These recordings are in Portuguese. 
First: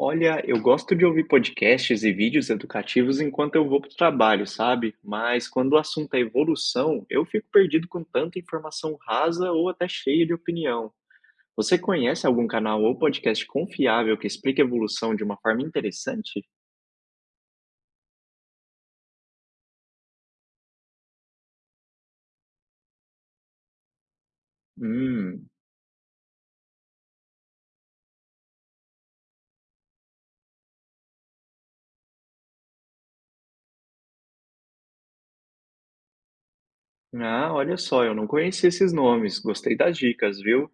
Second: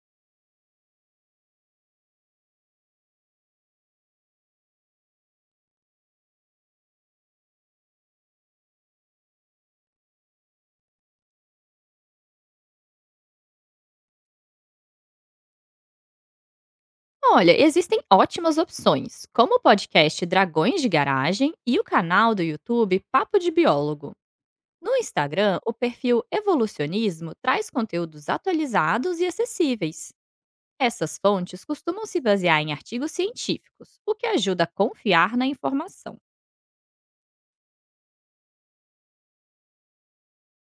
Olha, eu gosto de ouvir podcasts e vídeos educativos enquanto eu vou para o trabalho, sabe? Mas quando o assunto é evolução, eu fico perdido com tanta informação rasa ou até cheia de opinião. Você conhece algum canal ou podcast confiável que explique a evolução de uma forma interessante? Olha, existem ótimas opções, como o podcast Dragões de Garagem e o canal do YouTube Papo de Biólogo. No Hum, Instagram, o perfil Evolucionismo traz conteúdos atualizados e acessíveis. Essas fontes costumam se basear em artigos científicos, o que ajuda a confiar na informação. ah, olha só, eu não conhecia esses nomes, gostei das dicas, viu?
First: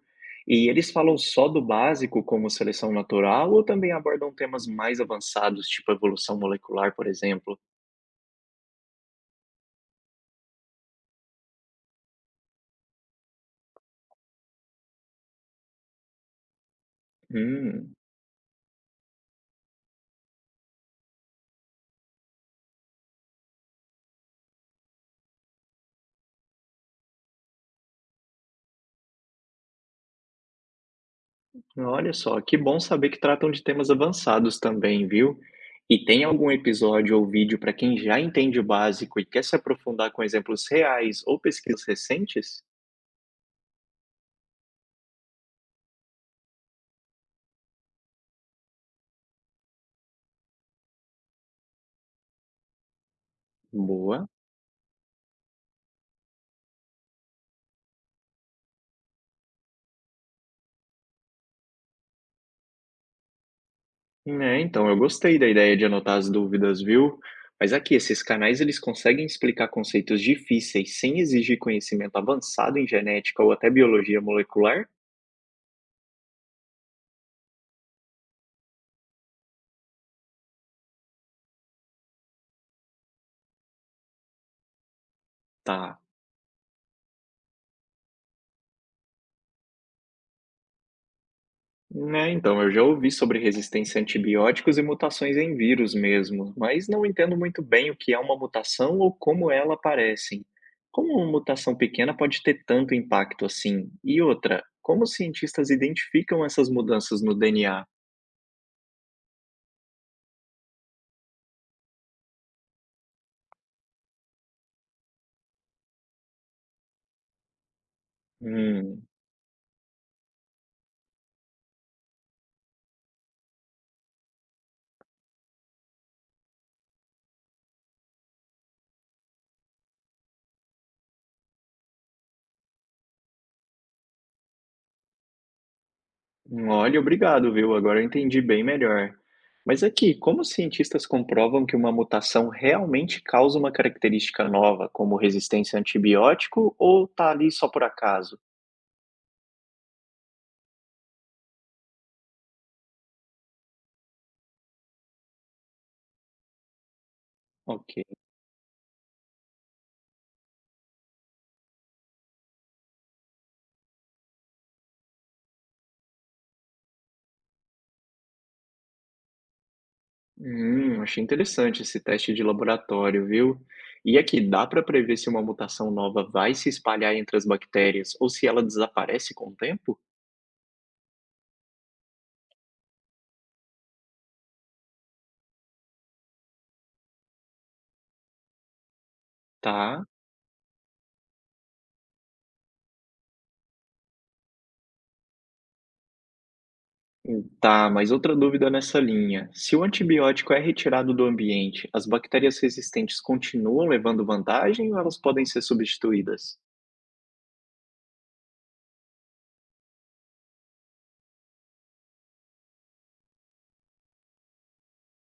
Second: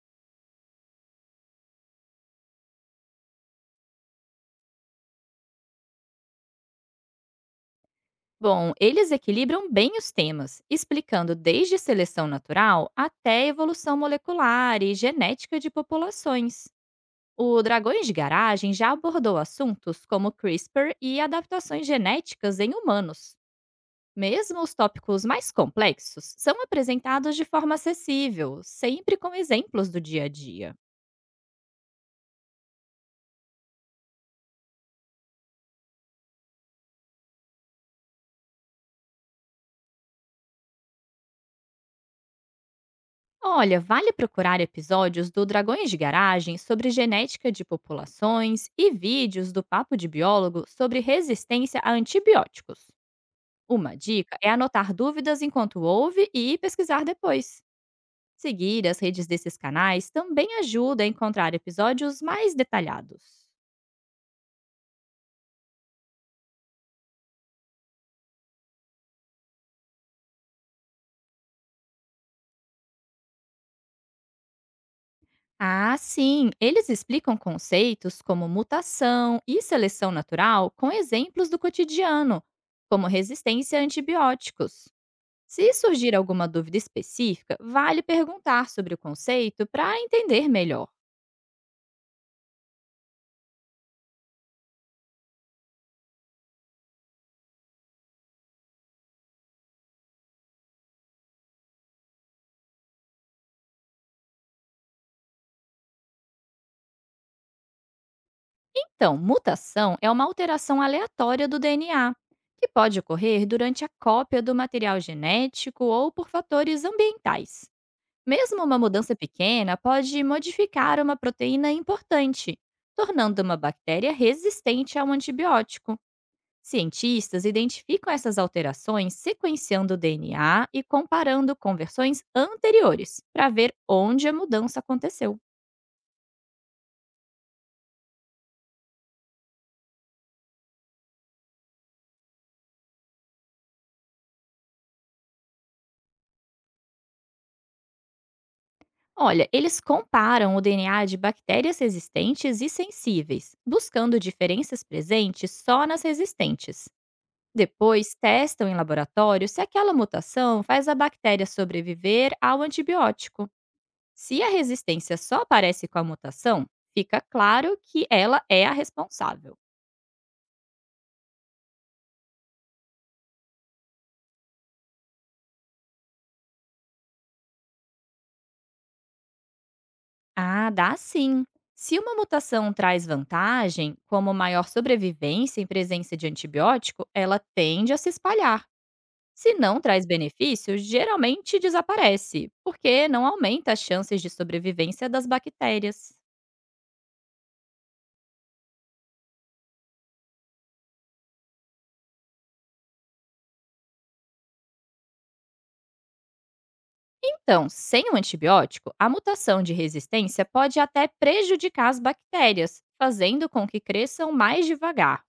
E eles falam só do básico, como seleção natural, ou também abordam temas mais avançados, tipo evolução molecular, por exemplo? Bom, eles equilibram bem os temas, explicando desde seleção natural até evolução molecular e genética de populações. O Hum. Dragões de Garagem já abordou assuntos como CRISPR e adaptações genéticas em humanos. Mesmo os tópicos mais complexos são apresentados de forma acessível, sempre com exemplos do dia a dia. Olha só, que bom saber que tratam de temas avançados também, viu? E tem algum episódio ou vídeo para quem já entende o básico e quer se aprofundar com exemplos reais ou pesquisas recentes? Olha, vale procurar episódios do Dragões de Garagem sobre genética de populações e vídeos do Papo de Biólogo sobre resistência a antibióticos. Uma Boa. dica é anotar dúvidas enquanto ouve e pesquisar depois. Seguir as redes desses canais também ajuda a encontrar episódios mais detalhados. É, então eu gostei da ideia de anotar as dúvidas, viu? Mas aqui, esses canais eles conseguem explicar conceitos difíceis sem exigir conhecimento avançado em genética ou até biologia molecular? Ah, sim, eles explicam conceitos como mutação e seleção natural com exemplos do cotidiano, como resistência a antibióticos. Se Tá. surgir alguma dúvida específica, vale perguntar sobre o conceito para entender melhor. Né, então, eu já ouvi sobre resistência a antibióticos e mutações em vírus mesmo, mas não entendo muito bem o que é uma mutação ou como ela aparece. Como uma mutação pequena pode ter tanto impacto assim? E outra, como os cientistas identificam essas mudanças no DNA? Então, mutação é uma alteração aleatória do DNA, que pode ocorrer durante a cópia do material genético ou por fatores ambientais. Mesmo uma Hum, mudança pequena pode modificar uma proteína importante, tornando uma bactéria resistente a um antibiótico. Cientistas identificam essas alterações sequenciando o DNA e comparando com versões anteriores para ver onde a mudança aconteceu. Olha, obrigado, viu? Agora eu entendi bem melhor. Mas aqui, como os cientistas comprovam que uma mutação realmente causa uma característica nova, como resistência a antibiótico, ou tá ali só por acaso? Olha, eles comparam o DNA de bactérias resistentes e sensíveis, buscando diferenças presentes só nas resistentes. Ok. Depois, testam em laboratório se aquela mutação faz a bactéria sobreviver ao antibiótico. Se a resistência só aparece com a mutação, fica claro que ela é a responsável. Achei interessante esse teste de laboratório, viu? E aqui, dá para prever se uma mutação nova vai se espalhar entre as bactérias ou se ela desaparece com o tempo? Ah, dá sim! Se uma mutação traz vantagem, como maior sobrevivência em presença de antibiótico, ela tende a se espalhar. Se não Tá. traz benefício, geralmente desaparece, porque não aumenta as chances de sobrevivência das bactérias. Tá, mas outra dúvida nessa linha. Se o antibiótico é retirado do ambiente, as bactérias resistentes continuam levando vantagem ou elas podem ser substituídas? Então, sem o antibiótico, a mutação de resistência pode até prejudicar as bactérias, fazendo com que cresçam mais devagar.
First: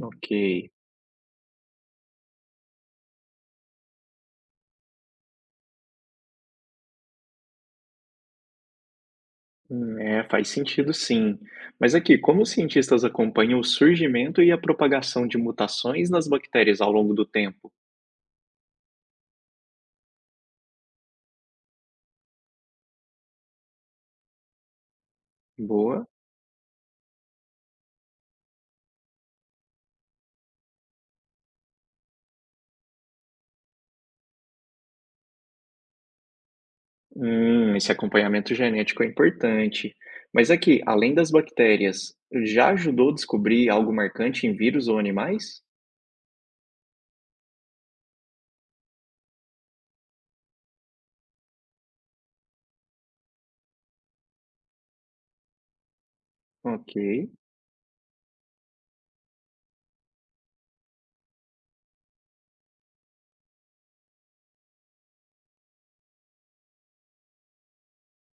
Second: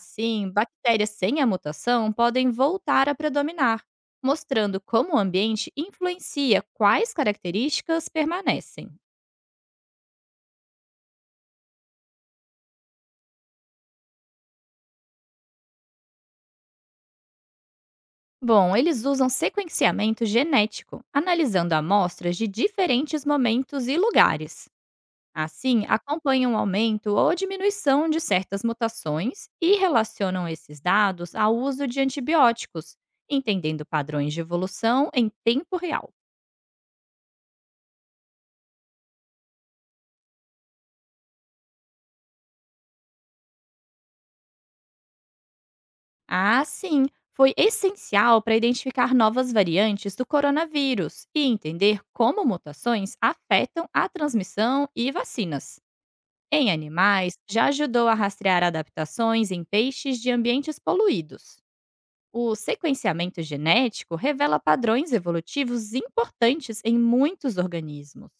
Ok. bactérias sem a mutação podem voltar a predominar, mostrando como o ambiente influencia quais características permanecem. É, faz sentido sim. Mas aqui, como os cientistas acompanham o surgimento e a propagação de mutações nas bactérias ao longo do tempo? Bom, eles usam sequenciamento genético, analisando amostras de diferentes momentos e lugares. Assim, Boa. acompanham o aumento ou diminuição de certas mutações e relacionam esses dados ao uso de antibióticos, entendendo padrões de evolução em tempo real. Esse acompanhamento genético é importante. Mas aqui, além das bactérias, já ajudou a descobrir algo marcante em vírus ou animais? Assim, foi essencial para identificar novas variantes do coronavírus e entender como mutações afetam a transmissão e vacinas. Em Ok. animais, já ajudou a rastrear adaptações em peixes de ambientes poluídos. O sequenciamento genético revela padrões evolutivos importantes em muitos organismos.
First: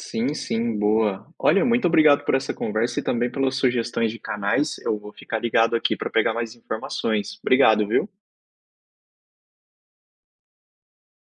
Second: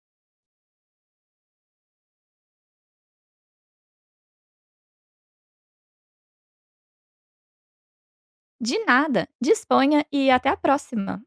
Sim, sim, boa. Olha, muito obrigado por essa conversa e também pelas sugestões de canais. Eu vou ficar ligado aqui para pegar mais informações. Obrigado, viu? De nada, disponha e até a próxima!